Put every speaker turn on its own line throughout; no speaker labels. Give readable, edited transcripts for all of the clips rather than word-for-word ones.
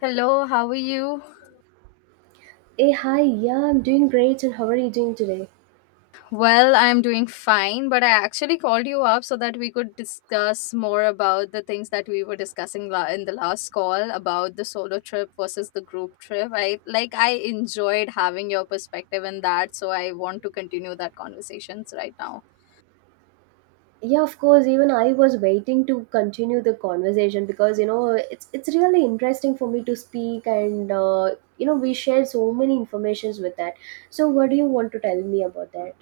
Hello, how are you?
Hey, hi, yeah, I'm doing great. And how are you doing today?
Well, I'm doing fine, but I actually called you up so that we could discuss more about the things that we were discussing in the last call about the solo trip versus the group trip. I enjoyed having your perspective in that, so I want to continue that conversations right now.
Yeah, of course. Even I was waiting to continue the conversation because it's really interesting for me to speak, and we shared so many informations with that. So, what do you want to tell me about that?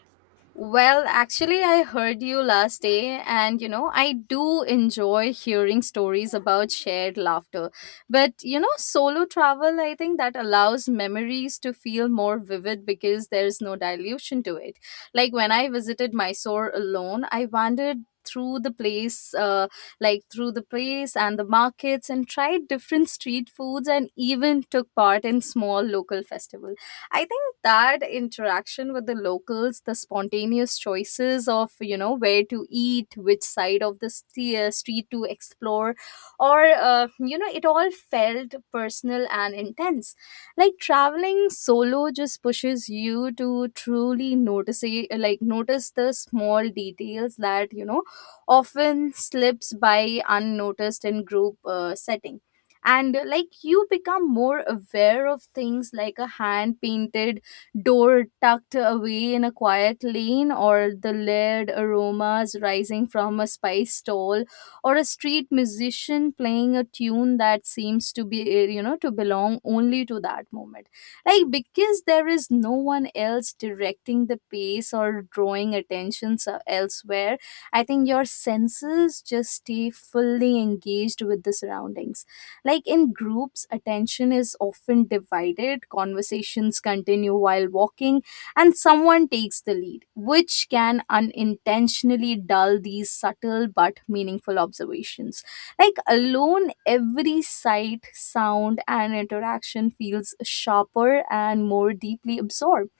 Well, actually, I heard you last day, and I do enjoy hearing stories about shared laughter. But solo travel, I think that allows memories to feel more vivid because there's no dilution to it. Like when I visited Mysore alone, I wandered through the place through the place and the markets and tried different street foods and even took part in small local festivals. I think that interaction with the locals, the spontaneous choices of, where to eat, which side of the street to explore, or, it all felt personal and intense. Like traveling solo just pushes you to truly notice the small details that, often slips by unnoticed in group settings, and like you become more aware of things like a hand painted door tucked away in a quiet lane, or the layered aromas rising from a spice stall, or a street musician playing a tune that seems to be you know to belong only to that moment. Like because there is no one else directing the pace or drawing attention elsewhere, I think your senses just stay fully engaged with the surroundings. Like in groups, attention is often divided, conversations continue while walking, and someone takes the lead, which can unintentionally dull these subtle but meaningful observations. Like alone, every sight, sound, and interaction feels sharper and more deeply absorbed.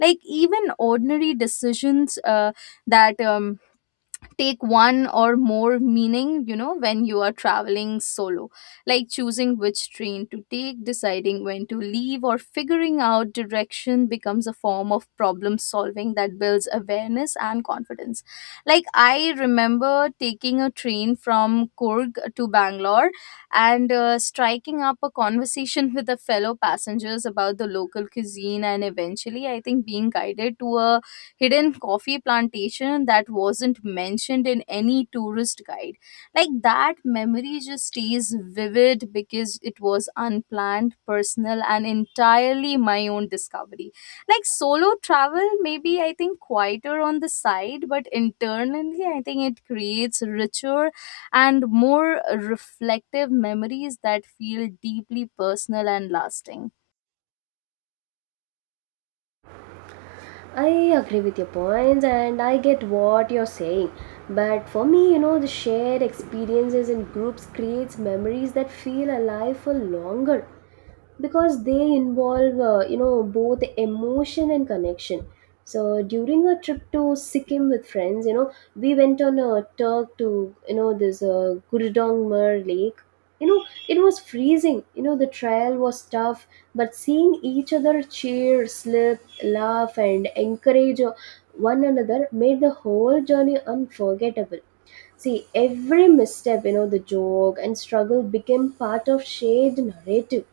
Like even ordinary decisions that take one or more meaning when you are traveling solo, like choosing which train to take, deciding when to leave, or figuring out direction becomes a form of problem solving that builds awareness and confidence. Like I remember taking a train from Kurg to Bangalore, and striking up a conversation with the fellow passengers about the local cuisine, and eventually I think being guided to a hidden coffee plantation that wasn't mentioned in any tourist guide. Like that memory just stays vivid because it was unplanned, personal, and entirely my own discovery. Like solo travel, maybe I think quieter on the side, but internally, I think it creates richer and more reflective memories that feel deeply personal and lasting.
I agree with your points, and I get what you're saying. But for me, you know, the shared experiences in groups creates memories that feel alive for longer because they involve, you know, both emotion and connection. So during a trip to Sikkim with friends, you know, we went on a trek to, you know, this Gurudongmer lake. You know, it was freezing. You know, the trail was tough, but seeing each other cheer, slip, laugh, and encourage one another made the whole journey unforgettable. See, every misstep, you know, the joke and struggle became part of shared narrative.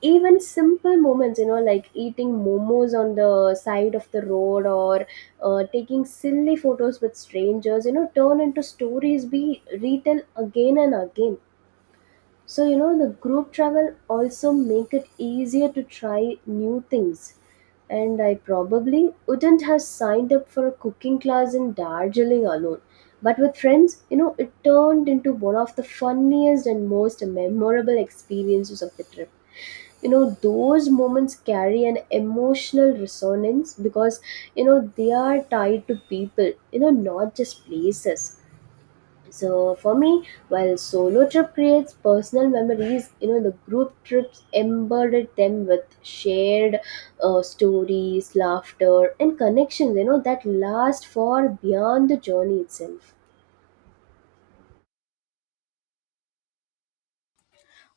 Even simple moments, you know, like eating momos on the side of the road or taking silly photos with strangers, you know, turn into stories we retell again and again. So, you know, the group travel also make it easier to try new things. And I probably wouldn't have signed up for a cooking class in Darjeeling alone. But with friends, you know, it turned into one of the funniest and most memorable experiences of the trip. You know, those moments carry an emotional resonance because, you know, they are tied to people, you know, not just places. So for me, while solo trip creates personal memories, you know, the group trips embedded them with shared stories, laughter, and connections. You know that last far beyond the journey itself.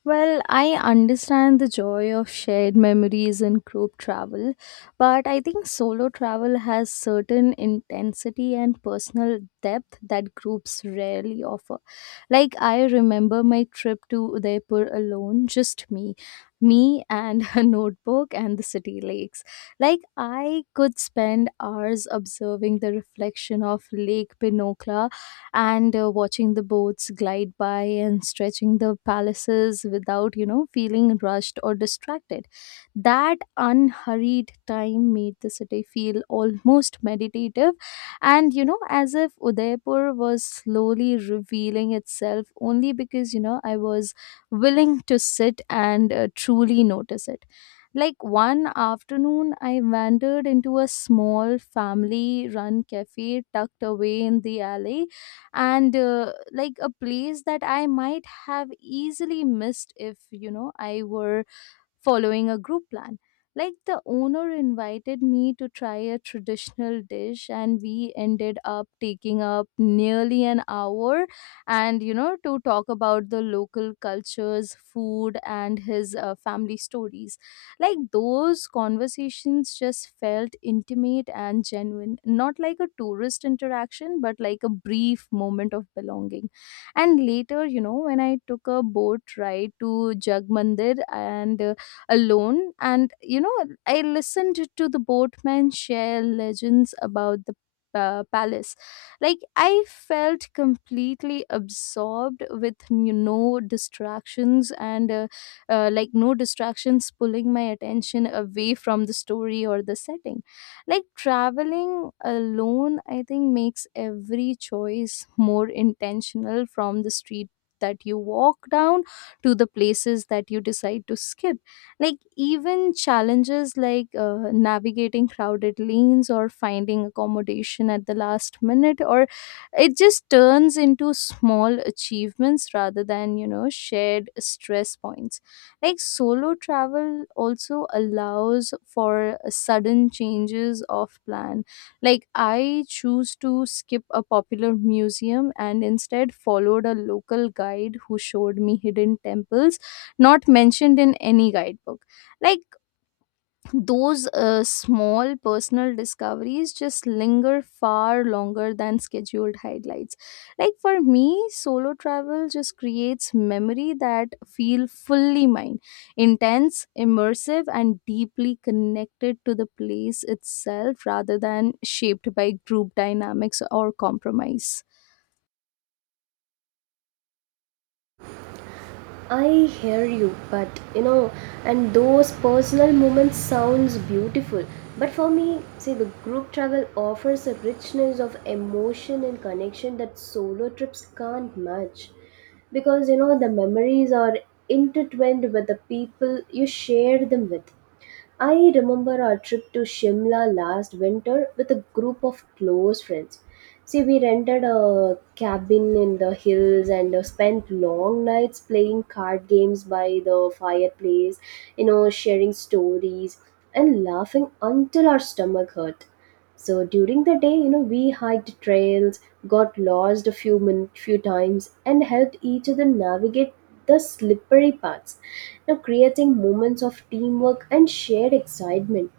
Well, I understand the joy of shared memories in group travel, but I think solo travel has certain intensity and personal depth that groups rarely offer. Like I remember my trip to Udaipur alone, just me, me and a notebook and the city lakes. Like I could spend hours observing the reflection of Lake Pinocchio and watching the boats glide by and stretching the palaces without, feeling rushed or distracted. That unhurried time made the city feel almost meditative and, as if Udaipur was slowly revealing itself only because, I was willing to sit and truly notice it. Like one afternoon, I wandered into a small family run cafe tucked away in the alley, and a place that I might have easily missed if I were following a group plan. Like the owner invited me to try a traditional dish, and we ended up taking up nearly an hour and you know to talk about the local cultures, food, and his family stories. Like those conversations just felt intimate and genuine, not like a tourist interaction, but like a brief moment of belonging. And later, when I took a boat ride to Jag Mandir and alone. And, I listened to the boatmen share legends about the palace. Like, I felt completely absorbed with no distractions and, no distractions pulling my attention away from the story or the setting. Like, traveling alone, I think, makes every choice more intentional, from the street that you walk down to the places that you decide to skip. Like, even challenges like navigating crowded lanes or finding accommodation at the last minute, or it just turns into small achievements rather than, shared stress points. Like, solo travel also allows for sudden changes of plan. Like, I choose to skip a popular museum and instead followed a local guide who showed me hidden temples not mentioned in any guidebook. Like those small personal discoveries just linger far longer than scheduled highlights. Like for me, solo travel just creates memory that feel fully mine, intense, immersive, and deeply connected to the place itself rather than shaped by group dynamics or compromise.
I hear you, but you know, and those personal moments sounds beautiful. But for me, see, the group travel offers a richness of emotion and connection that solo trips can't match. Because you know, the memories are intertwined with the people you share them with. I remember our trip to Shimla last winter with a group of close friends. See, we rented a cabin in the hills and spent long nights playing card games by the fireplace, you know, sharing stories and laughing until our stomach hurt. So during the day, you know, we hiked trails, got lost few times, and helped each other navigate the slippery paths. Now creating moments of teamwork and shared excitement.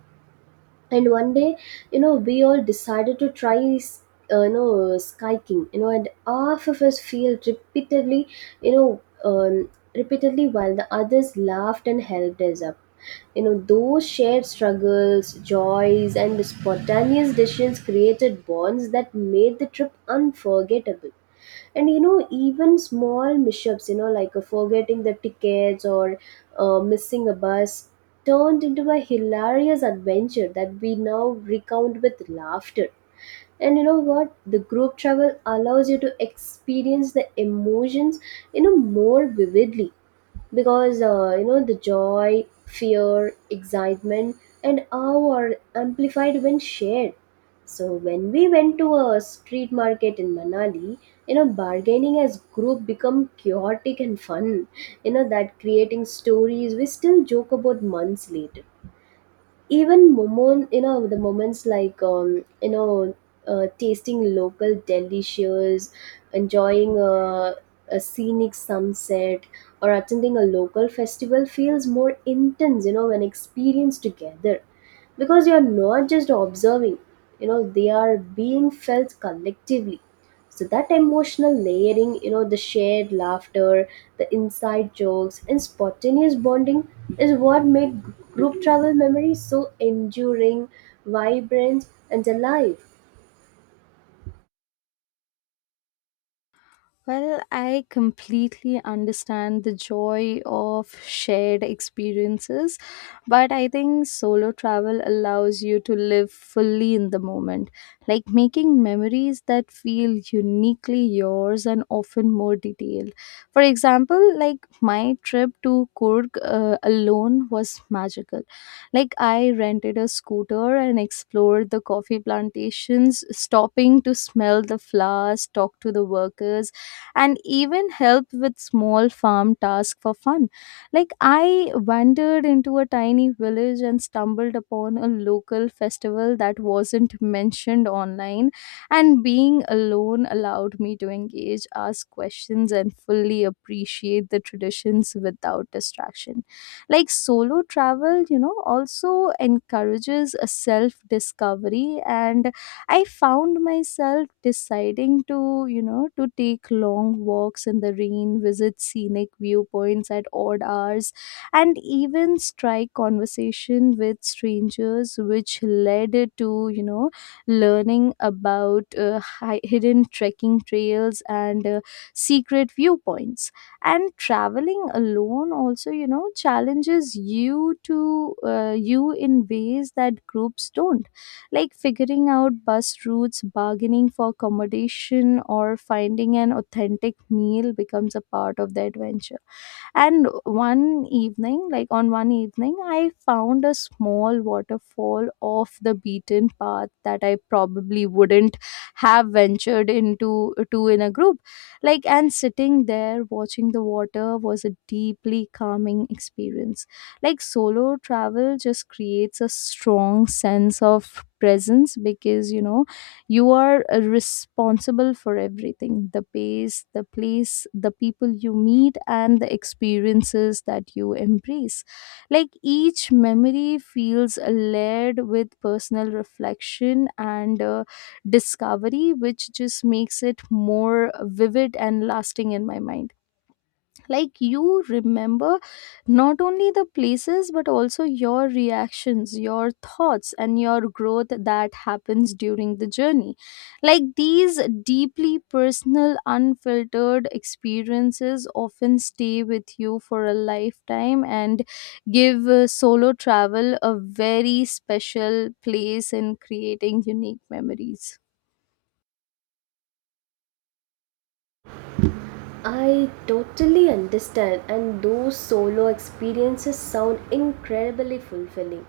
And one day, you know, we all decided to try you know, skiing, you know, and half of us feel repeatedly you know repeatedly while the others laughed and helped us up. You know, those shared struggles, joys, and spontaneous decisions created bonds that made the trip unforgettable. And you know, even small mishaps, you know, like forgetting the tickets or missing a bus turned into a hilarious adventure that we now recount with laughter. And you know what, the group travel allows you to experience the emotions, you know, more vividly because you know, the joy, fear, excitement, and awe are amplified when shared. So when we went to a street market in Manali, you know, bargaining as group become chaotic and fun, you know, that creating stories we still joke about months later. Even moment you know the moments like you know Tasting local delicious, enjoying a scenic sunset, or attending a local festival feels more intense, you know, when experienced together, because you're not just observing, you know, they are being felt collectively. So that emotional layering, you know, the shared laughter, the inside jokes, and spontaneous bonding is what made group travel memories so enduring, vibrant, and alive.
Well, I completely understand the joy of shared experiences, but I think solo travel allows you to live fully in the moment, like making memories that feel uniquely yours and often more detailed. For example, like my trip to Kurg alone was magical. Like I rented a scooter and explored the coffee plantations, stopping to smell the flowers, talk to the workers, and even help with small farm tasks for fun. Like I wandered into a tiny village and stumbled upon a local festival that wasn't mentioned online, and being alone allowed me to engage, ask questions, and fully appreciate the traditions without distraction. Like solo travel, also encourages a self discovery, and I found myself deciding to, take long walks in the rain, visit scenic viewpoints at odd hours, and even strike conversation with strangers, which led to, learning about hidden trekking trails and secret viewpoints. And traveling alone also, challenges you to you in ways that groups don't, like figuring out bus routes, bargaining for accommodation, or finding an authentic meal becomes a part of the adventure. And one evening like on one evening I found a small waterfall off the beaten path that I probably wouldn't have ventured into to in a group. Like, and sitting there watching the water was a deeply calming experience. Like solo travel just creates a strong sense of presence because you are responsible for everything, the pace, the place, the people you meet, and the experiences that you embrace. Like each memory feels layered with personal reflection and discovery, which just makes it more vivid and lasting in my mind. Like you remember not only the places but also your reactions, your thoughts, and your growth that happens during the journey. Like these deeply personal unfiltered experiences often stay with you for a lifetime, and give solo travel a very special place in creating unique memories.
I totally understand, and those solo experiences sound incredibly fulfilling.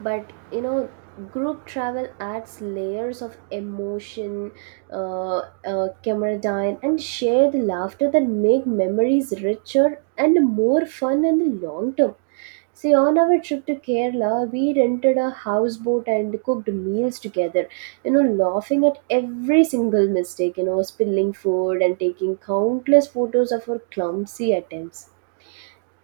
But you know, group travel adds layers of emotion, uh, camaraderie, and shared laughter that make memories richer and more fun in the long term. See, on our trip to Kerala, we rented a houseboat and cooked meals together, you know, laughing at every single mistake, you know, spilling food and taking countless photos of our clumsy attempts.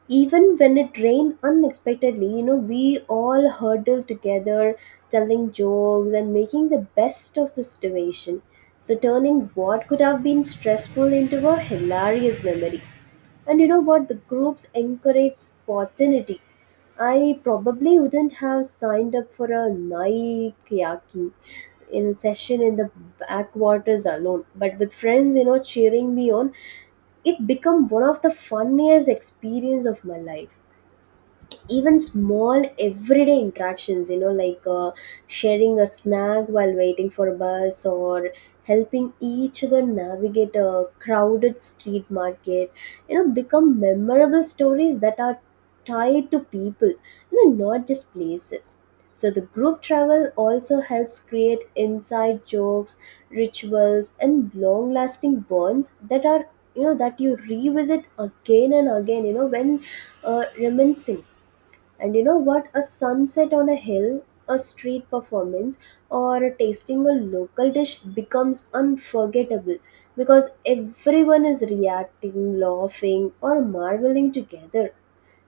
Even when it rained unexpectedly, you know, we all huddled together telling jokes and making the best of the situation, so turning what could have been stressful into a hilarious memory. And you know what, the groups encourage spontaneity. I probably wouldn't have signed up for a night kayaking in session in the backwaters alone, but with friends, you know, cheering me on, it become one of the funniest experience of my life. Even small everyday interactions, you know, like sharing a snack while waiting for a bus or helping each other navigate a crowded street market, you know, become memorable stories that are tied to people, you know, not just places. So the group travel also helps create inside jokes, rituals, and long lasting bonds that are, you know, that you revisit again and again, you know, when reminiscing. And you know what? A sunset on a hill, a street performance, or tasting a local dish becomes unforgettable because everyone is reacting, laughing, or marveling together.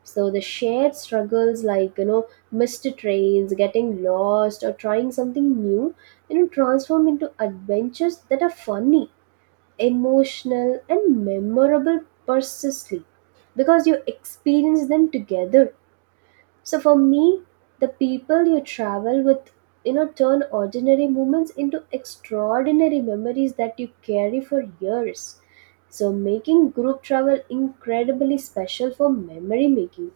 So the shared struggles, like, you know, missed trains, getting lost, or trying something new, you know, transform into adventures that are funny, emotional, and memorable persistently, because you experience them together. So for me, the people you travel with, you know, turn ordinary moments into extraordinary memories that you carry for years. So making group travel incredibly special for memory making.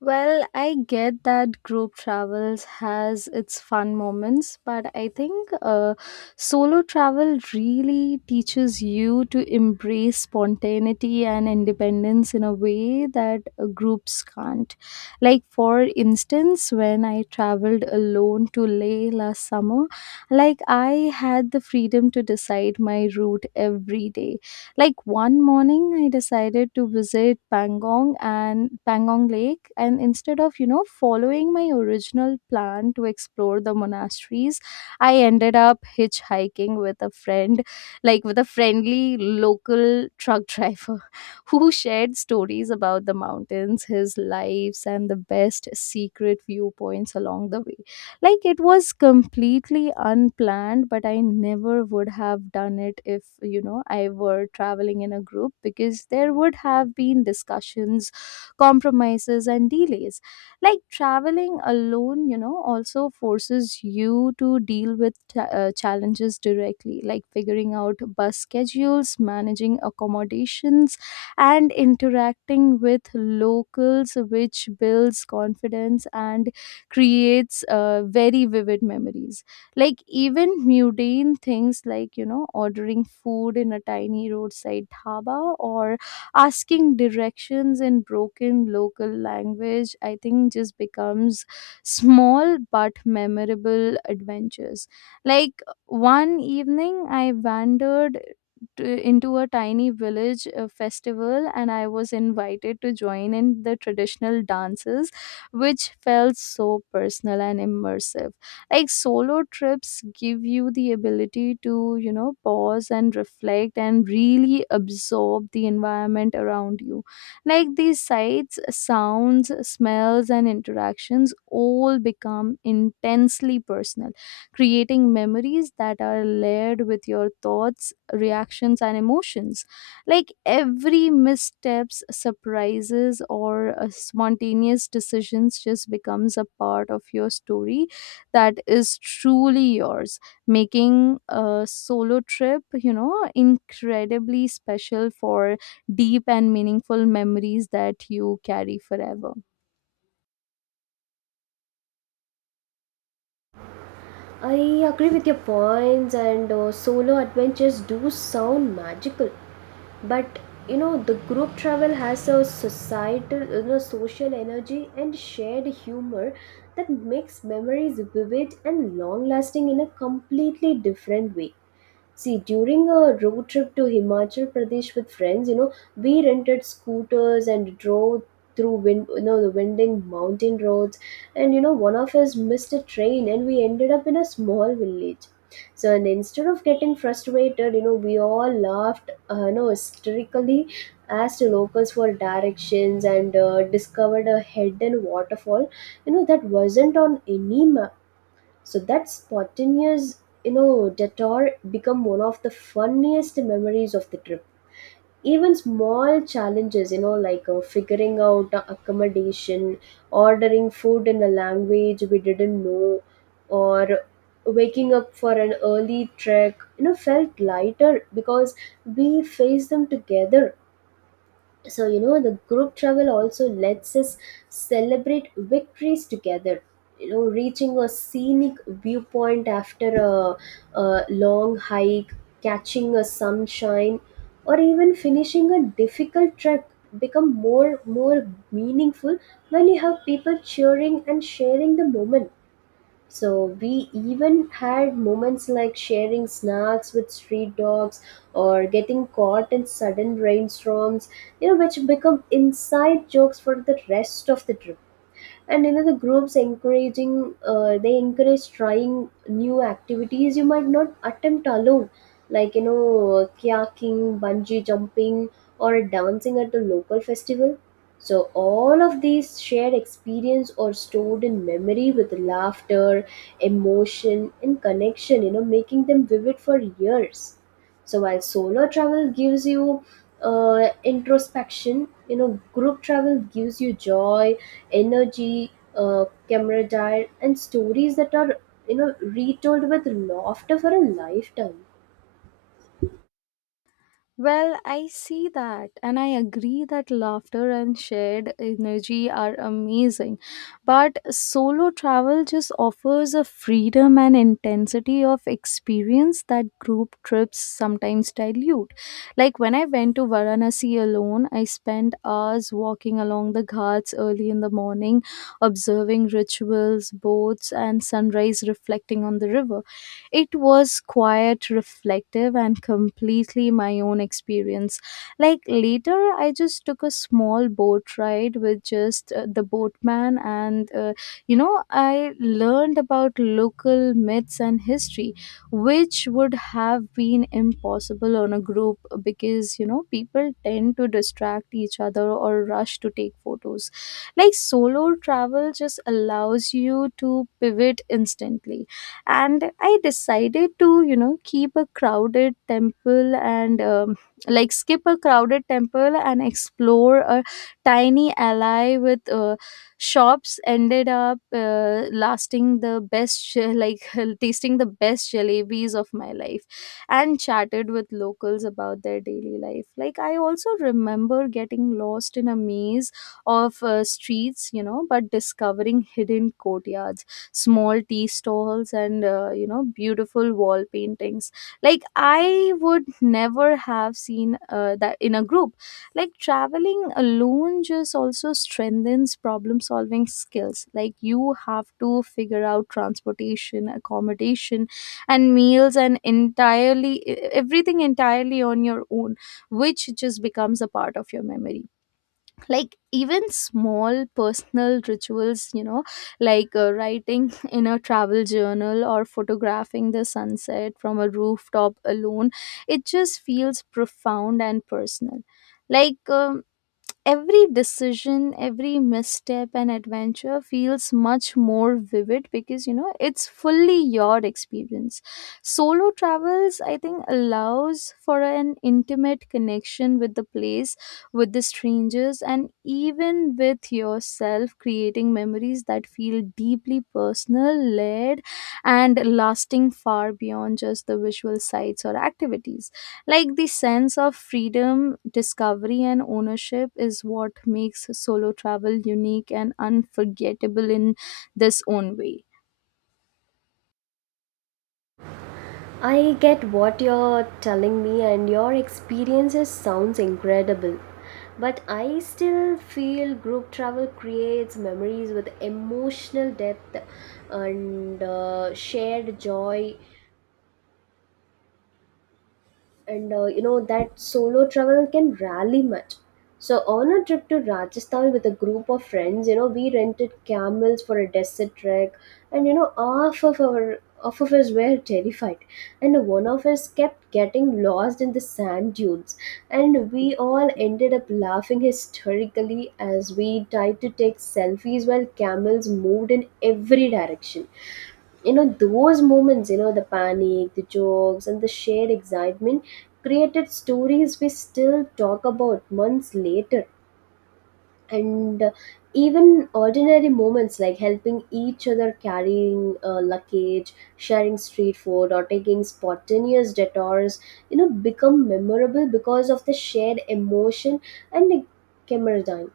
Well, I get that group travels has its fun moments, but I think solo travel really teaches you to embrace spontaneity and independence in a way that groups can't. Like for instance, when I traveled alone to Leh last summer, like I had the freedom to decide my route every day. Like one morning, I decided to visit Pangong and Pangong Lake, and instead of following my original plan to explore the monasteries, I ended up hitchhiking with a friend, like with a friendly local truck driver who shared stories about the mountains, his lives, and the best secret viewpoints along the way. Like it was completely unplanned, but I never would have done it if I were traveling in a group, because there would have been discussions, compromises, and delays. Like traveling alone, also forces you to deal with challenges directly, like figuring out bus schedules, managing accommodations, and interacting with locals, which builds confidence and creates very vivid memories. Like even mundane things, like ordering food in a tiny roadside dhaba, or asking directions in broken local language, I think just becomes small but memorable adventures. Like one evening I wandered to, into a tiny village festival, and I was invited to join in the traditional dances, which felt so personal and immersive. Like solo trips give you the ability to, pause and reflect and really absorb the environment around you. Like these sights, sounds, smells, and interactions all become intensely personal, creating memories that are layered with your thoughts, reactions, and emotions. Like every missteps, surprises, or a spontaneous decisions just becomes a part of your story that is truly yours, making a solo trip incredibly special for deep and meaningful memories that you carry forever.
I agree with your points, and solo adventures do sound magical. But you know, the group travel has a societal, you know, social energy and shared humor that makes memories vivid and long lasting in a completely different way. See, during a road trip to Himachal Pradesh with friends, you know, we rented scooters and drove you know, the winding mountain roads. And you know, one of us missed a train, and we ended up in a small village. So, and instead of getting frustrated, you know, we all laughed, you know, hysterically, asked locals for directions, and discovered a hidden waterfall. You know, that wasn't on any map, so that spontaneous, you know, detour become one of the funniest memories of the trip. Even small challenges, you know, like figuring out the accommodation, ordering food in a language we didn't know, or waking up for an early trek, you know, felt lighter because we faced them together. So you know, the group travel also lets us celebrate victories together, you know, reaching a scenic viewpoint after a long hike, catching a sunshine, or even finishing a difficult trek become more meaningful when you have people cheering and sharing the moment. So we even had moments like sharing snacks with street dogs or getting caught in sudden rainstorms, you know, which become inside jokes for the rest of the trip. And you know, the groups encouraging, they encourage trying new activities you might not attempt alone, like, you know, kayaking, bungee jumping, or dancing at the local festival. So all of these shared experience are stored in memory with laughter, emotion, and connection, you know, making them vivid for years. So while solo travel gives you introspection, you know, group travel gives you joy, energy, camaraderie, and stories that are, you know, retold with laughter for a lifetime.
Well, I see that, and I agree that laughter and shared energy are amazing. But solo travel just offers a freedom and intensity of experience that group trips sometimes dilute. Like when I went to Varanasi alone, I spent hours walking along the ghats early in the morning, observing rituals, boats, and sunrise reflecting on the river. It was quiet, reflective, and completely my own experience. Like later, I just took a small boat ride with just the boatman, and I learned about local myths and history, which would have been impossible on a group because you know, people tend to distract each other or rush to take photos. Like solo travel just allows you to pivot instantly, and I decided to, you know, keep a crowded temple and skip a crowded temple and explore a tiny alley with shops, ended up lasting the best tasting the best jalebis of my life, and chatted with locals about their daily life. Like I also remember getting lost in a maze of streets, you know, but discovering hidden courtyards, small tea stalls, and beautiful wall paintings. Like I would never have seen that in a group. Like traveling alone just also strengthens problem solving skills. Like you have to figure out transportation, accommodation, and meals, and everything entirely on your own, which just becomes a part of your memory. Like even small personal rituals, you know, like writing in a travel journal or photographing the sunset from a rooftop alone, it just feels profound and personal. like um, every decision, every misstep and adventure feels much more vivid because, you know, it's fully your experience. Solo travels, I think, allows for an intimate connection with the place, with the strangers, and even with yourself, creating memories that feel deeply personal, layered, and lasting far beyond just the visual sights or activities. Like the sense of freedom, discovery, and ownership is what makes solo travel unique and unforgettable in this own way.
I get what you're telling me, and your experiences sounds incredible. But I still feel group travel creates memories with emotional depth and shared joy and you know, that solo travel can rarely much. So on a trip to Rajasthan with a group of friends, you know, we rented camels for a desert trek. And you know, half of us were terrified, and one of us kept getting lost in the sand dunes, and we all ended up laughing hysterically as we tried to take selfies while camels moved in every direction. You know, those moments, you know, the panic, the jokes, and the shared excitement created stories we still talk about months later. And even ordinary moments like helping each other carrying luggage, sharing street food, or taking spontaneous detours, you know, become memorable because of the shared emotion and the camaraderie.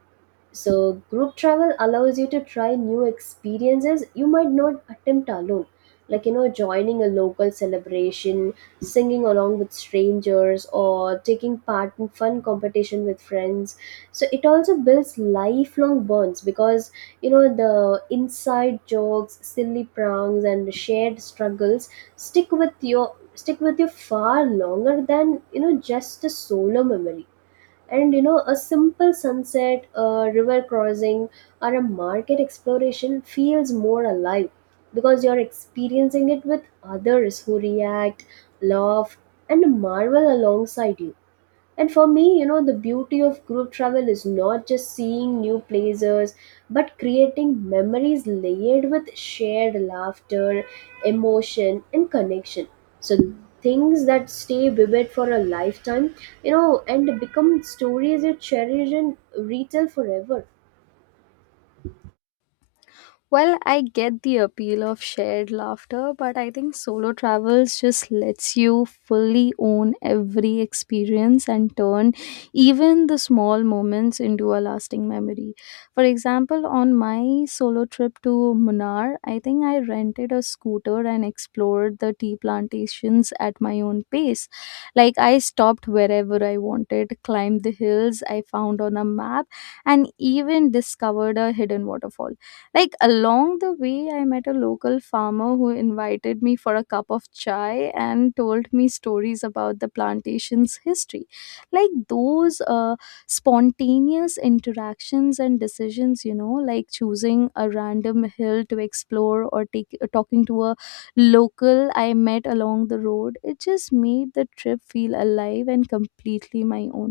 So, group travel allows you to try new experiences you might not attempt alone. Like, you know, joining a local celebration, singing along with strangers, or taking part in fun competition with friends. So, it also builds lifelong bonds because, you know, the inside jokes, silly pranks, and shared struggles stick with you far longer than, you know, just a solo memory. And you know, a simple sunset, a river crossing, or a market exploration feels more alive because you're experiencing it with others who react, laugh, and marvel alongside you. And for me, you know, the beauty of group travel is not just seeing new places, but creating memories layered with shared laughter, emotion, and connection. So things that stay vivid for a lifetime, you know, and become stories you cherish and retell forever.
Well, I get the appeal of shared laughter, but I think solo travels just lets you fully own every experience and turn even the small moments into a lasting memory. For example, on my solo trip to Munnar, I think I rented a scooter and explored the tea plantations at my own pace. Like, I stopped wherever I wanted, climbed the hills I found on a map, and even discovered a hidden waterfall. Like along the way, I met a local farmer who invited me for a cup of chai and told me stories about the plantation's history. Like those spontaneous interactions and decisions, you know, like choosing a random hill to explore or talking to a local I met along the road, it just made the trip feel alive and completely my own.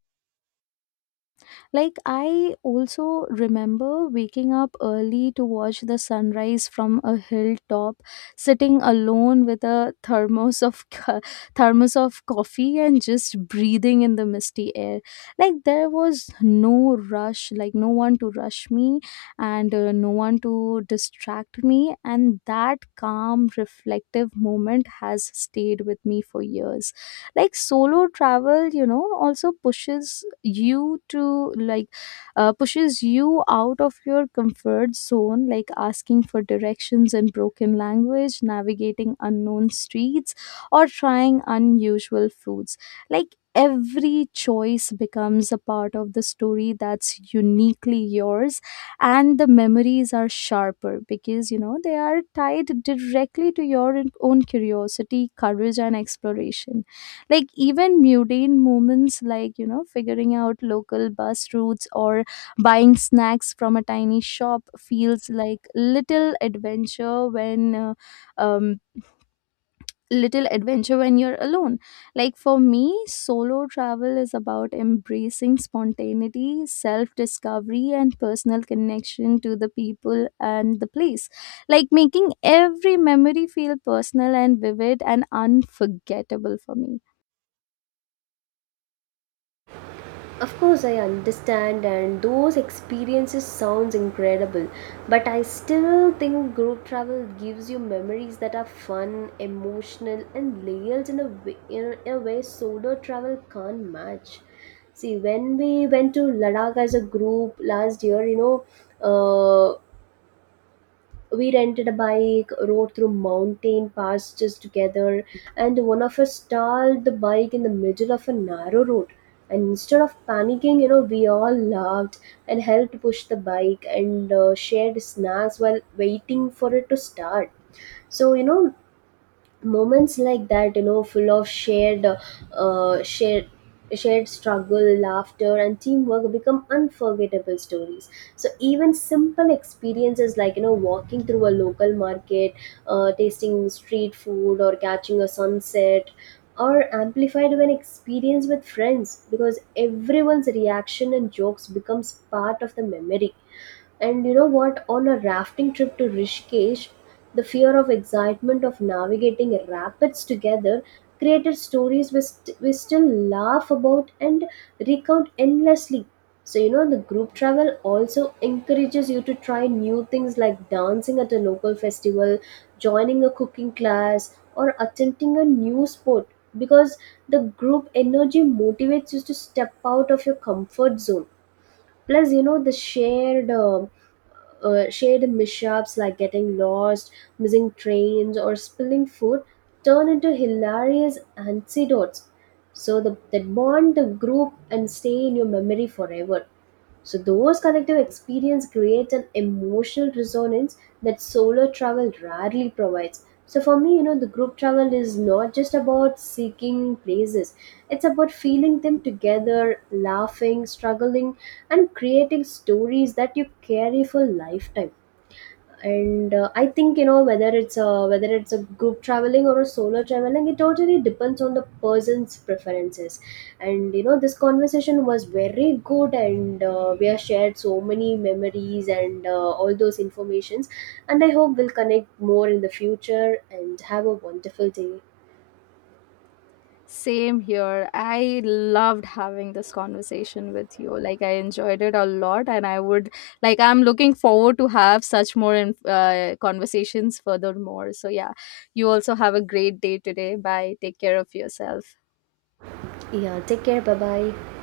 Like, I also remember waking up early to watch the sunrise from a hilltop, sitting alone with a thermos of co- thermos of coffee and just breathing in the misty air. Like, there was no rush, like no one to rush me and no one to distract me, and that calm, reflective moment has stayed with me for years. Like solo travel, you know, also you to like pushes you out of your comfort zone, like asking for directions in broken language, navigating unknown streets, or trying unusual foods. Like every choice becomes a part of the story that's uniquely yours, and the memories are sharper because, you know, they are tied directly to your own curiosity, courage, and exploration. Like even mundane moments like, you know, figuring out local bus routes or buying snacks from a tiny shop feels like um little adventure when you're alone. Like for me, solo travel is about embracing spontaneity, self-discovery and personal connection to the people and the place, like making every memory feel personal and vivid and unforgettable for me.
Of course, I understand, and those experiences sounds incredible. But I still think group travel gives you memories that are fun, emotional, and layered in a way solo travel can't match. See, when we went to Ladakh as a group last year, you know, uh, we rented a bike rode through mountain passes together, and one of us stalled the bike in the middle of a narrow road, and instead of panicking, you know, we all laughed and helped push the bike, and shared snacks while waiting for it to start. So you know, moments like that, you know, full of shared shared struggle, laughter, and teamwork become unforgettable stories. So even simple experiences like, you know, walking through a local market, tasting street food, or catching a sunset are amplified when experienced with friends, because everyone's reaction and jokes becomes part of the memory. And you know what? On a rafting trip to Rishikesh, the fear of excitement of navigating rapids together created stories we still laugh about and recount endlessly. So, you know, the group travel also encourages you to try new things like dancing at a local festival, joining a cooking class, or attempting a new sport, because the group energy motivates you to step out of your comfort zone. Plus, you know, the shared mishaps like getting lost, missing trains, or spilling food turn into hilarious anecdotes. So the, that bond the group and stay in your memory forever. So those collective experience creates an emotional resonance that solo travel rarely provides. So for me, you know, the group travel is not just about seeking places. It's about feeling them together, laughing, struggling, and creating stories that you carry for lifetime. And I think, you know, whether it's a group traveling or a solo traveling, it totally depends on the person's preferences. And you know, this conversation was very good, and we have shared so many memories and all those informations. And I hope we'll connect more in the future and have a wonderful day.
Same here. I loved having this conversation with you. Like I enjoyed it a lot and I would like I'm looking forward to have such more conversations furthermore. So yeah, you also have a great day today. Bye. Take care of yourself.
Yeah, take care, bye bye.